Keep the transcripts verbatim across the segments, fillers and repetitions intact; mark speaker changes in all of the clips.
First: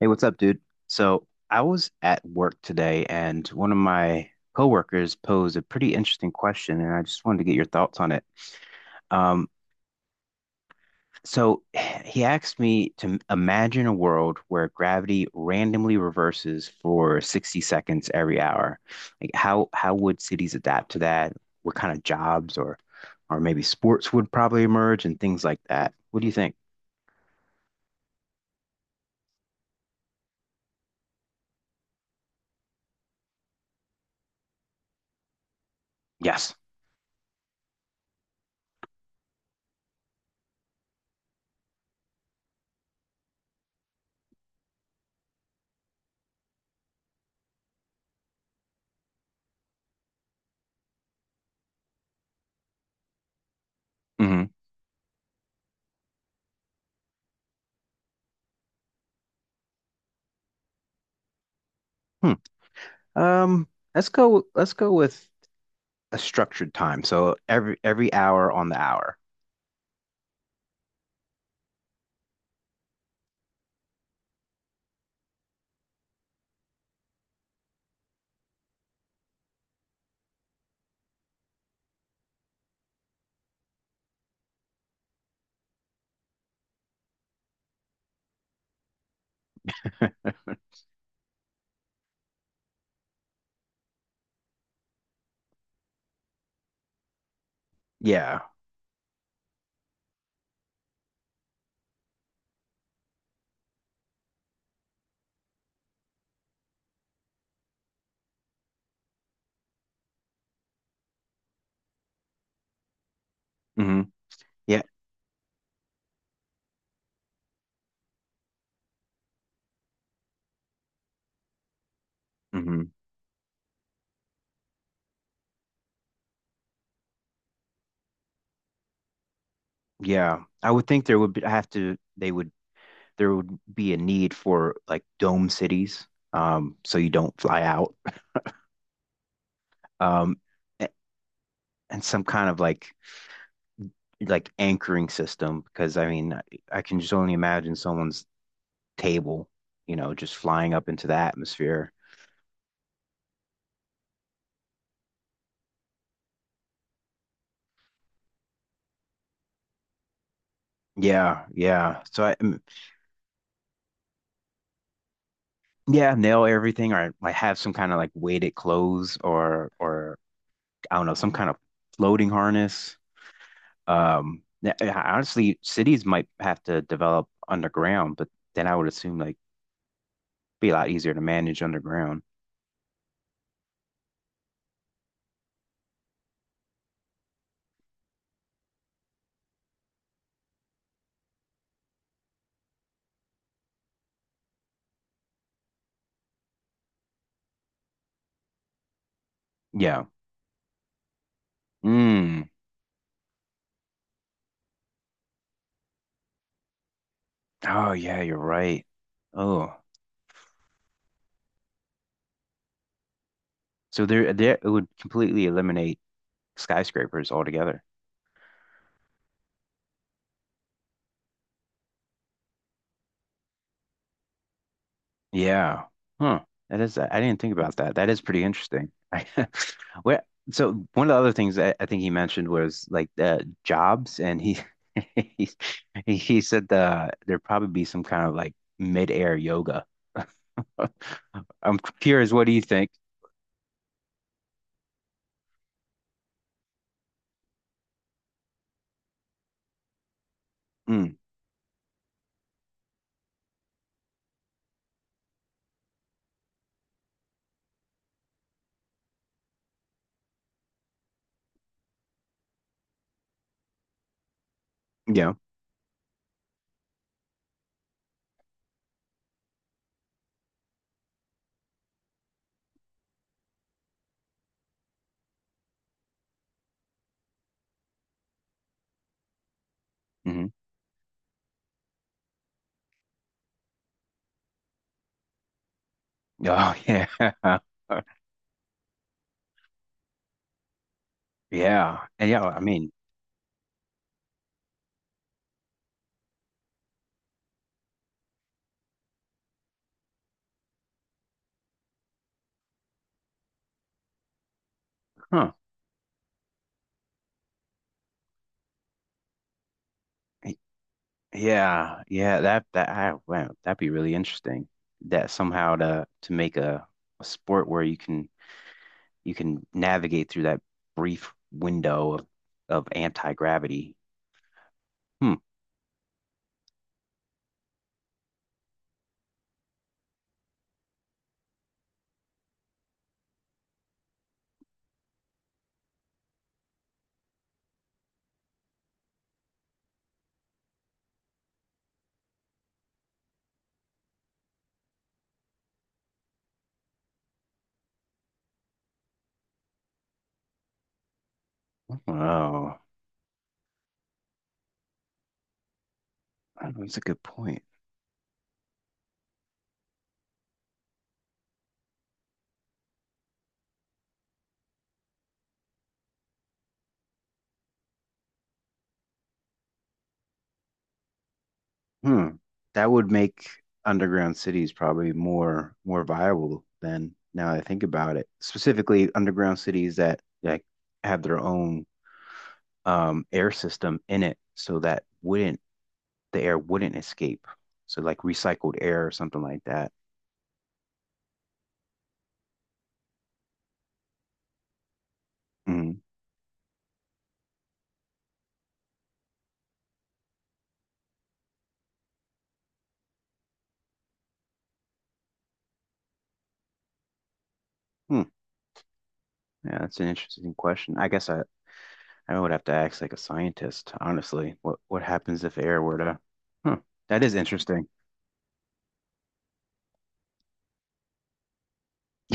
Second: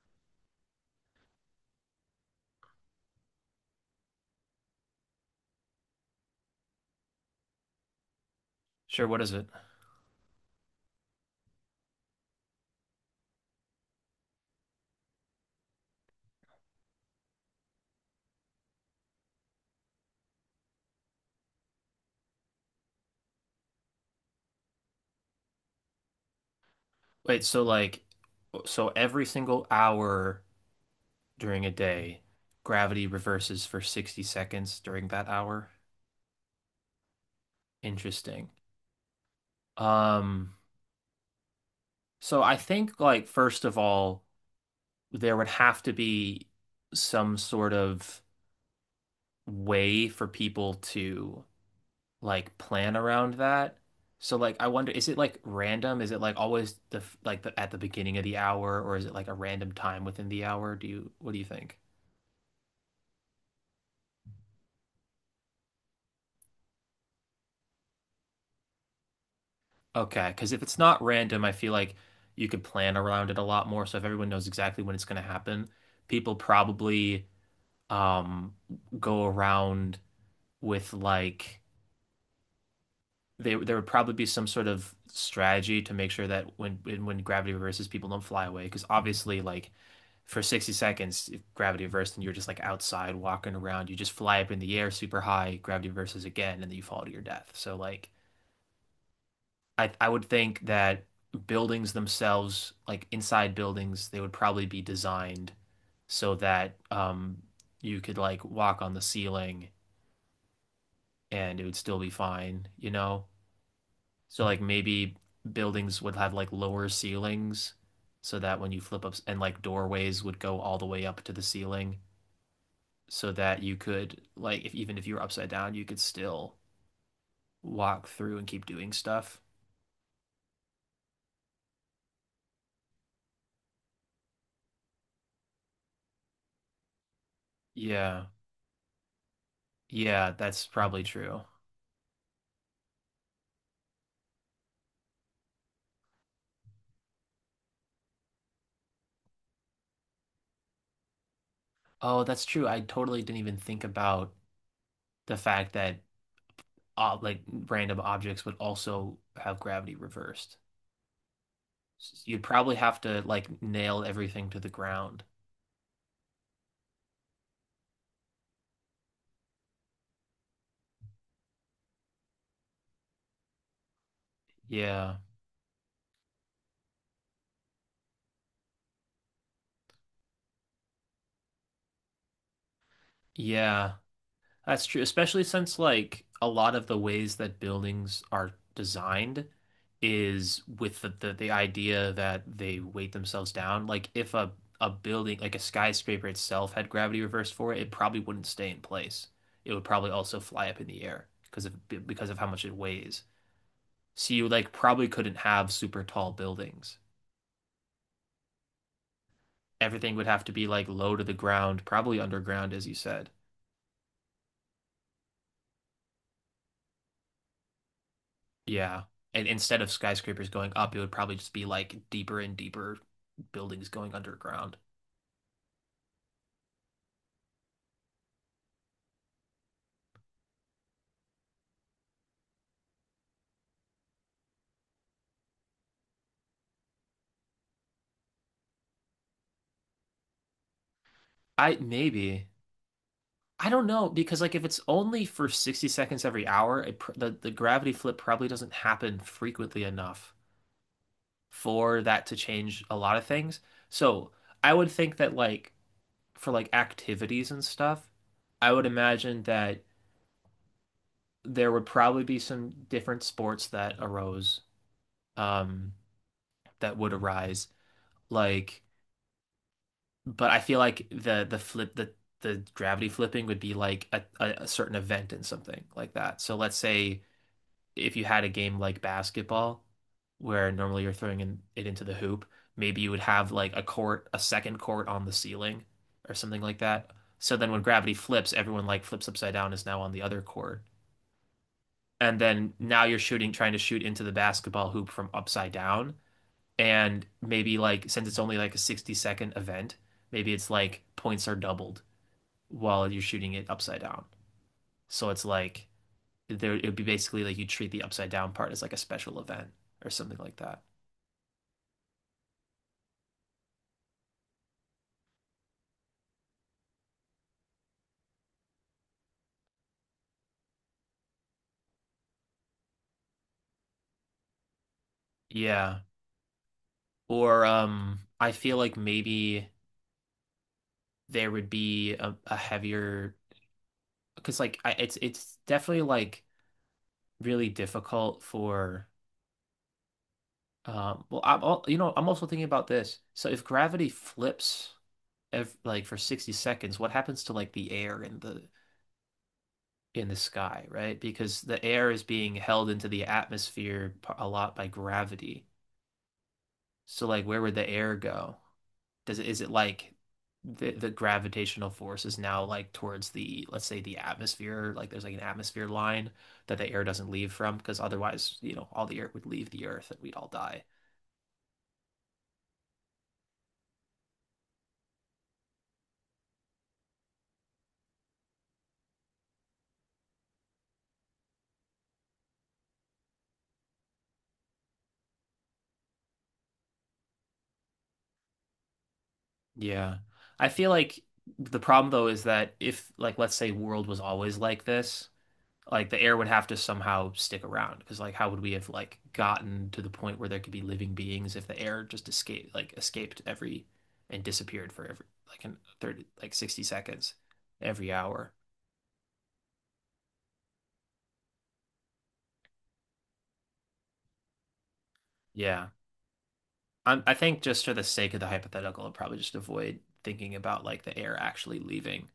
Speaker 1: Hey, what's up, dude? So I was at work today and one of my coworkers posed a pretty interesting question, and I just wanted to get your thoughts on it.
Speaker 2: Sure, what is it?
Speaker 1: Um, so he asked me to m- imagine a world where gravity randomly reverses for sixty seconds every hour. Like how how would cities adapt to that? What kind of jobs or or maybe sports would probably emerge and things like that. What do you think?
Speaker 2: Wait, so like, so every single hour during a day, gravity reverses for sixty seconds during that hour?
Speaker 1: Yes.
Speaker 2: Interesting. Um, so I think like first of all, there would have to be some sort of way for people to like plan around that. So
Speaker 1: hmm
Speaker 2: like I wonder, is it like random? Is it like always the f- like the at the beginning of the hour, or is it like a random time within the hour? Do you What do you think?
Speaker 1: Hmm. Um, let's go let's go with a structured time. So every every hour on the hour.
Speaker 2: Okay, because if it's not random, I feel like you could plan around it a lot more. So if everyone knows exactly when it's going to happen, people probably um go around with like they there would probably be some sort of strategy to make sure that when when gravity reverses, people don't fly away. Because obviously, like for sixty seconds, if gravity reversed and you're just like outside walking around, you just fly up in the air super high, gravity reverses again, and then you fall to your death. So like
Speaker 1: Yeah.
Speaker 2: I I would think that buildings themselves, like inside buildings, they would probably be designed so that um you could like walk on the ceiling and it would still be fine, you know?
Speaker 1: hmm
Speaker 2: So like
Speaker 1: Yeah.
Speaker 2: maybe buildings would have like lower ceilings so that when you flip up and like doorways would go all the way up to the ceiling
Speaker 1: hmm
Speaker 2: so that you could like if even if you were upside down you could still walk through and keep doing stuff.
Speaker 1: Yeah. I would think there would be, I have to they would there would be a need for like dome cities, um, so you don't fly out.
Speaker 2: Yeah. Yeah,
Speaker 1: Um,
Speaker 2: that's
Speaker 1: a-
Speaker 2: probably true.
Speaker 1: and some kind of like like anchoring system because I mean I, I can just only imagine someone's table, you know, just flying up into the atmosphere.
Speaker 2: Oh, that's true. I totally didn't even think about the fact that uh, like random objects would also have gravity reversed.
Speaker 1: Yeah, yeah.
Speaker 2: S-
Speaker 1: So I
Speaker 2: You'd probably have to like nail everything to the ground.
Speaker 1: Yeah, nail everything or like have some kind of like weighted clothes or or I don't know, some kind of floating harness. Um yeah, I-
Speaker 2: Yeah.
Speaker 1: honestly, cities might have to develop underground, but then I would assume like be a lot easier to manage underground.
Speaker 2: Yeah. That's true, especially since like a lot of the ways that buildings are designed is with the, the, the idea that they weight themselves down. Like if a, a building, like a skyscraper itself had gravity reversed for it, it probably wouldn't stay in place. It would
Speaker 1: Yeah.
Speaker 2: probably also fly up in the air because of because of how
Speaker 1: Mm.
Speaker 2: much it weighs. So you like probably couldn't have super tall buildings.
Speaker 1: Oh yeah, you're right. Oh.
Speaker 2: Everything would have to be like low to the ground, probably underground, as you said.
Speaker 1: So there there it would completely eliminate skyscrapers altogether.
Speaker 2: Yeah. And instead of skyscrapers going up, it would probably just be like deeper and deeper buildings going underground.
Speaker 1: Yeah. Huh. That is, I didn't think about that. That is pretty interesting. I, where, so one of the other things I, I think he mentioned was like uh, jobs, and he, he he said the there'd probably be some kind of like mid-air yoga.
Speaker 2: I
Speaker 1: I'm curious, what
Speaker 2: maybe
Speaker 1: do you think?
Speaker 2: I don't know because like if it's only for sixty seconds every hour, it pr the the gravity flip probably doesn't happen frequently enough
Speaker 1: Mm,
Speaker 2: for that to change a lot of things. So, I would think that like for like activities and stuff, I would imagine that there would probably be some different sports that arose
Speaker 1: yeah.
Speaker 2: um that would arise like but I feel like the the flip the the gravity flipping would be like a, a, a certain event and something like that. So let's say if you had a game like basketball,
Speaker 1: hmm
Speaker 2: where normally you're throwing in, it into the hoop, maybe you would have like a court, a second court on the ceiling or something
Speaker 1: Oh
Speaker 2: like
Speaker 1: yeah.
Speaker 2: that. So then when gravity flips, everyone like flips upside down is now on the other court.
Speaker 1: Yeah. And
Speaker 2: And
Speaker 1: yeah, I
Speaker 2: then
Speaker 1: mean,
Speaker 2: now you're shooting, trying to shoot into the basketball hoop from upside down. And maybe like since it's only like a sixty second event, maybe it's like points are doubled while you're shooting it upside down. So it's
Speaker 1: huh.
Speaker 2: like there it would be basically like you treat the upside down part as like a special event or something like that.
Speaker 1: Yeah, yeah, that that I wow, that'd be really interesting. That somehow to to make a, a sport where you can you can navigate through that brief window of, of anti gravity. Hmm.
Speaker 2: Yeah. Or um I feel like maybe there would be a, a heavier because like I, it's it's definitely like really difficult for um well I'm all, you know I'm also thinking about this. So if gravity flips ev like for sixty seconds, what happens to like the air in the in the sky, right? Because the air is being
Speaker 1: Oh,
Speaker 2: held into the atmosphere a lot by gravity.
Speaker 1: that's a good
Speaker 2: So like where
Speaker 1: point.
Speaker 2: would the air go? Does it Is it like the the gravitational force is now like towards the let's say the atmosphere, like there's like an atmosphere line that the air doesn't leave from because otherwise, you know, all the air would leave the earth and we'd all die.
Speaker 1: Hmm. That would make underground cities probably more more viable than now that I think about it. Specifically, underground cities that like have their own um, air system in it, so that wouldn't the air wouldn't escape. So like recycled air or something like that.
Speaker 2: Yeah. I feel like the problem though is that if like let's say world was always like this,
Speaker 1: Mhm.
Speaker 2: like the air would have to somehow stick around because like how would we have like gotten to the point where there could be living beings if the air just escaped like escaped every and disappeared for every like in thirty like sixty seconds every
Speaker 1: Hmm.
Speaker 2: hour.
Speaker 1: Yeah, that's an interesting question. I guess I I would have to ask like a scientist, honestly. What what happens if air
Speaker 2: Yeah,
Speaker 1: were to? Huh,
Speaker 2: i
Speaker 1: that
Speaker 2: I
Speaker 1: is
Speaker 2: think just
Speaker 1: interesting.
Speaker 2: for the sake of the hypothetical I will probably just avoid thinking about like the air actually leaving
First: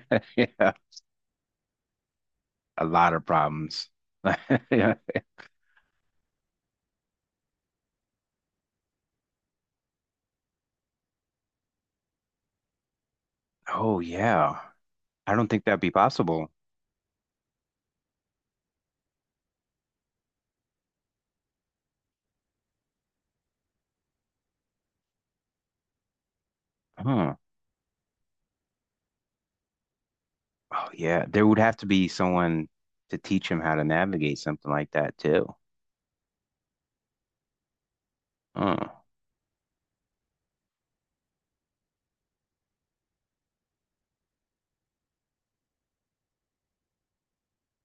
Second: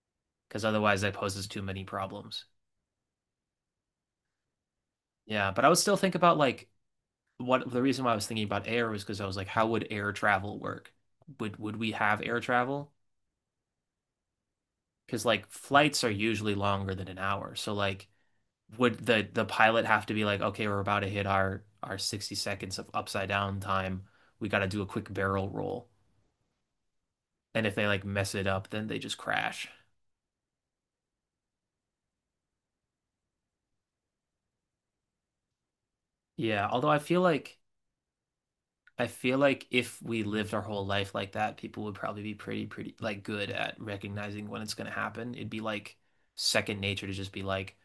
Speaker 2: because
Speaker 1: Yeah,
Speaker 2: otherwise that poses too many problems.
Speaker 1: a lot of problems. Yeah.
Speaker 2: Yeah, but I would still think about like what the reason why I was thinking about air was because I was like how would air travel work would would we have air travel?
Speaker 1: Oh yeah.
Speaker 2: Because
Speaker 1: I
Speaker 2: like
Speaker 1: don't think that'd be
Speaker 2: flights are
Speaker 1: possible.
Speaker 2: usually longer than an hour. So like would the the pilot have to be like, okay, we're about to hit our our sixty seconds of upside down time. We got to do a quick barrel roll.
Speaker 1: Huh.
Speaker 2: And if they like mess it up, then they just crash.
Speaker 1: Oh yeah. There would have to be someone to teach him how to navigate something like that too.
Speaker 2: Yeah, although I feel like
Speaker 1: Huh.
Speaker 2: I feel like if we lived our whole life like that, people would probably be pretty pretty like good at recognizing when it's going to happen. It'd be like second nature to just be like,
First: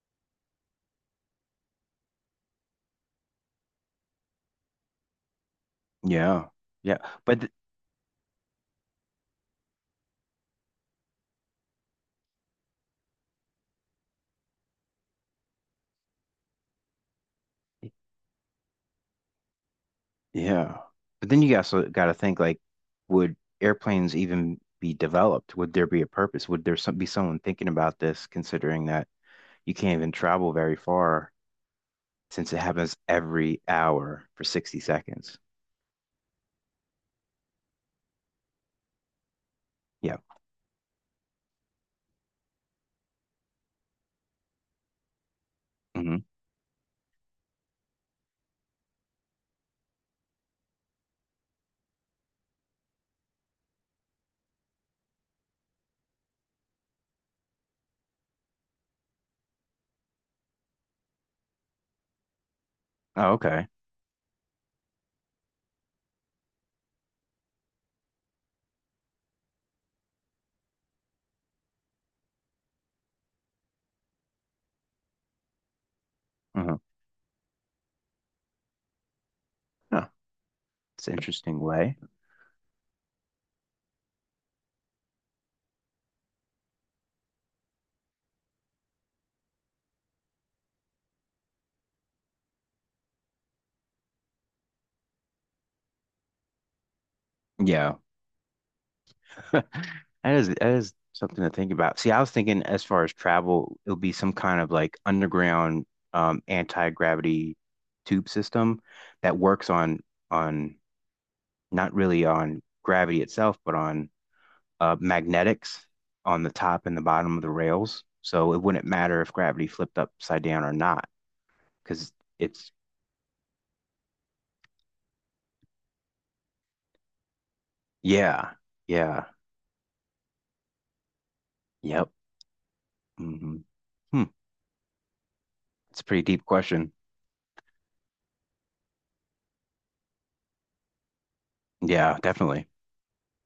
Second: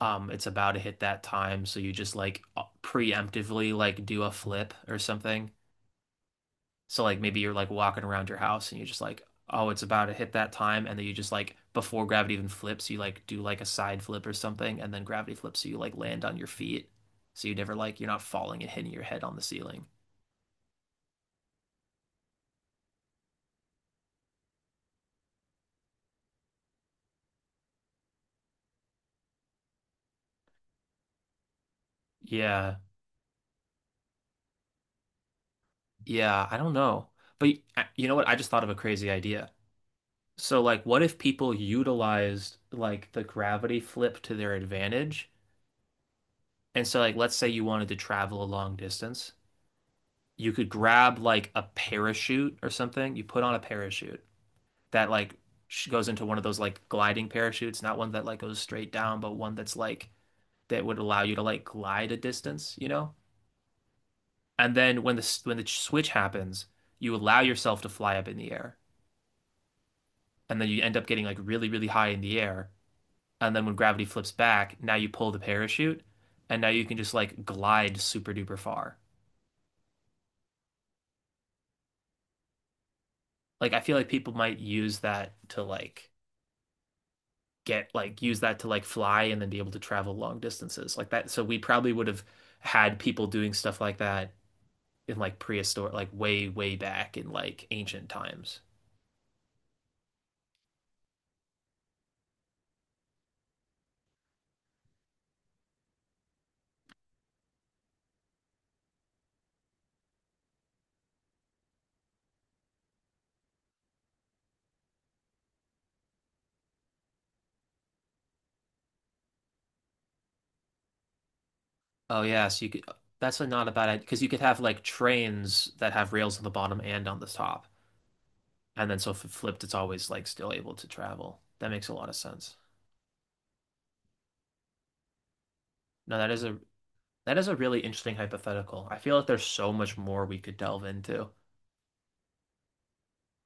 Speaker 2: um, it's about to hit that time, so you just like preemptively like do a flip or something.
Speaker 1: Yeah. Yeah.
Speaker 2: So like maybe
Speaker 1: But
Speaker 2: you're
Speaker 1: th-
Speaker 2: like walking around your house and you just like, oh, it's about to hit that time, and then you just like before gravity even flips, you like do like a side flip or something, and then gravity flips, so you like land on your feet. So you never like you're not falling and hitting your head on the ceiling.
Speaker 1: yeah. But then you also got to think like, would airplanes even be developed? Would there be a purpose? Would there some, be someone thinking about this, considering that? You can't even travel very far since it
Speaker 2: Yeah.
Speaker 1: happens every hour for sixty seconds.
Speaker 2: Yeah, I don't know. But y- uh, you know what? I just thought of a crazy idea.
Speaker 1: Yeah.
Speaker 2: So like what if people utilized like the gravity flip to their advantage?
Speaker 1: hmm
Speaker 2: And so like let's say you wanted to travel a long distance. You could grab like a parachute or something. You put on a parachute that like goes into one of those like gliding parachutes, not one that like goes straight down, but one that's like that would allow you to like glide a distance, you know?
Speaker 1: Oh, okay.
Speaker 2: And then when the when the switch happens, you allow yourself to fly up in the air, and then you end up getting like really really high in the air. And then when gravity flips back, now you pull the parachute, and now
Speaker 1: Uh-huh.
Speaker 2: you can just like glide super duper far.
Speaker 1: Huh. It's an interesting way.
Speaker 2: Like I feel like people might use that to like get like use that to like fly and then be able to travel long distances like that. So we probably would have had people doing stuff like that in like prehistoric, like way, way back in like
Speaker 1: Yeah.
Speaker 2: ancient times.
Speaker 1: That is that is something to think about. See, I was thinking as far as travel, it'll be some kind of like underground um anti-gravity tube system that works on on not really on gravity itself, but on uh, magnetics on the top and the bottom of the rails. So it wouldn't matter if gravity flipped upside down or not, because
Speaker 2: Oh yeah, so you
Speaker 1: it's,
Speaker 2: could that's a not a bad idea because you could have like trains that have rails on the bottom and on the top,
Speaker 1: yeah,
Speaker 2: and then so if
Speaker 1: yeah,
Speaker 2: it flipped, it's always like still able to travel. That makes a lot
Speaker 1: yep.
Speaker 2: of sense.
Speaker 1: hmm Hmm. It's a
Speaker 2: No,
Speaker 1: pretty
Speaker 2: that is
Speaker 1: deep
Speaker 2: a
Speaker 1: question.
Speaker 2: that is a really interesting hypothetical. I feel like there's so much more we could delve into,
Speaker 1: Yeah, definitely.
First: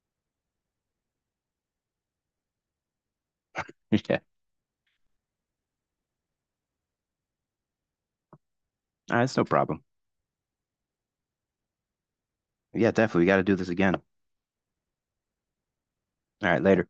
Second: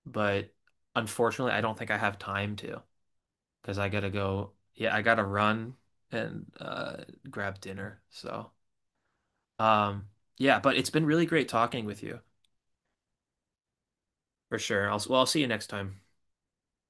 Speaker 2: but unfortunately, I don't think I have time to. Because I gotta
Speaker 1: Yeah,
Speaker 2: go. Yeah, I gotta run and uh, grab dinner. So,
Speaker 1: that's no problem.
Speaker 2: um, yeah, but it's been really great talking with you.
Speaker 1: Yeah, definitely. We got to do this again. All
Speaker 2: For sure. I'll, well, I'll see you next time.
Speaker 1: right, later.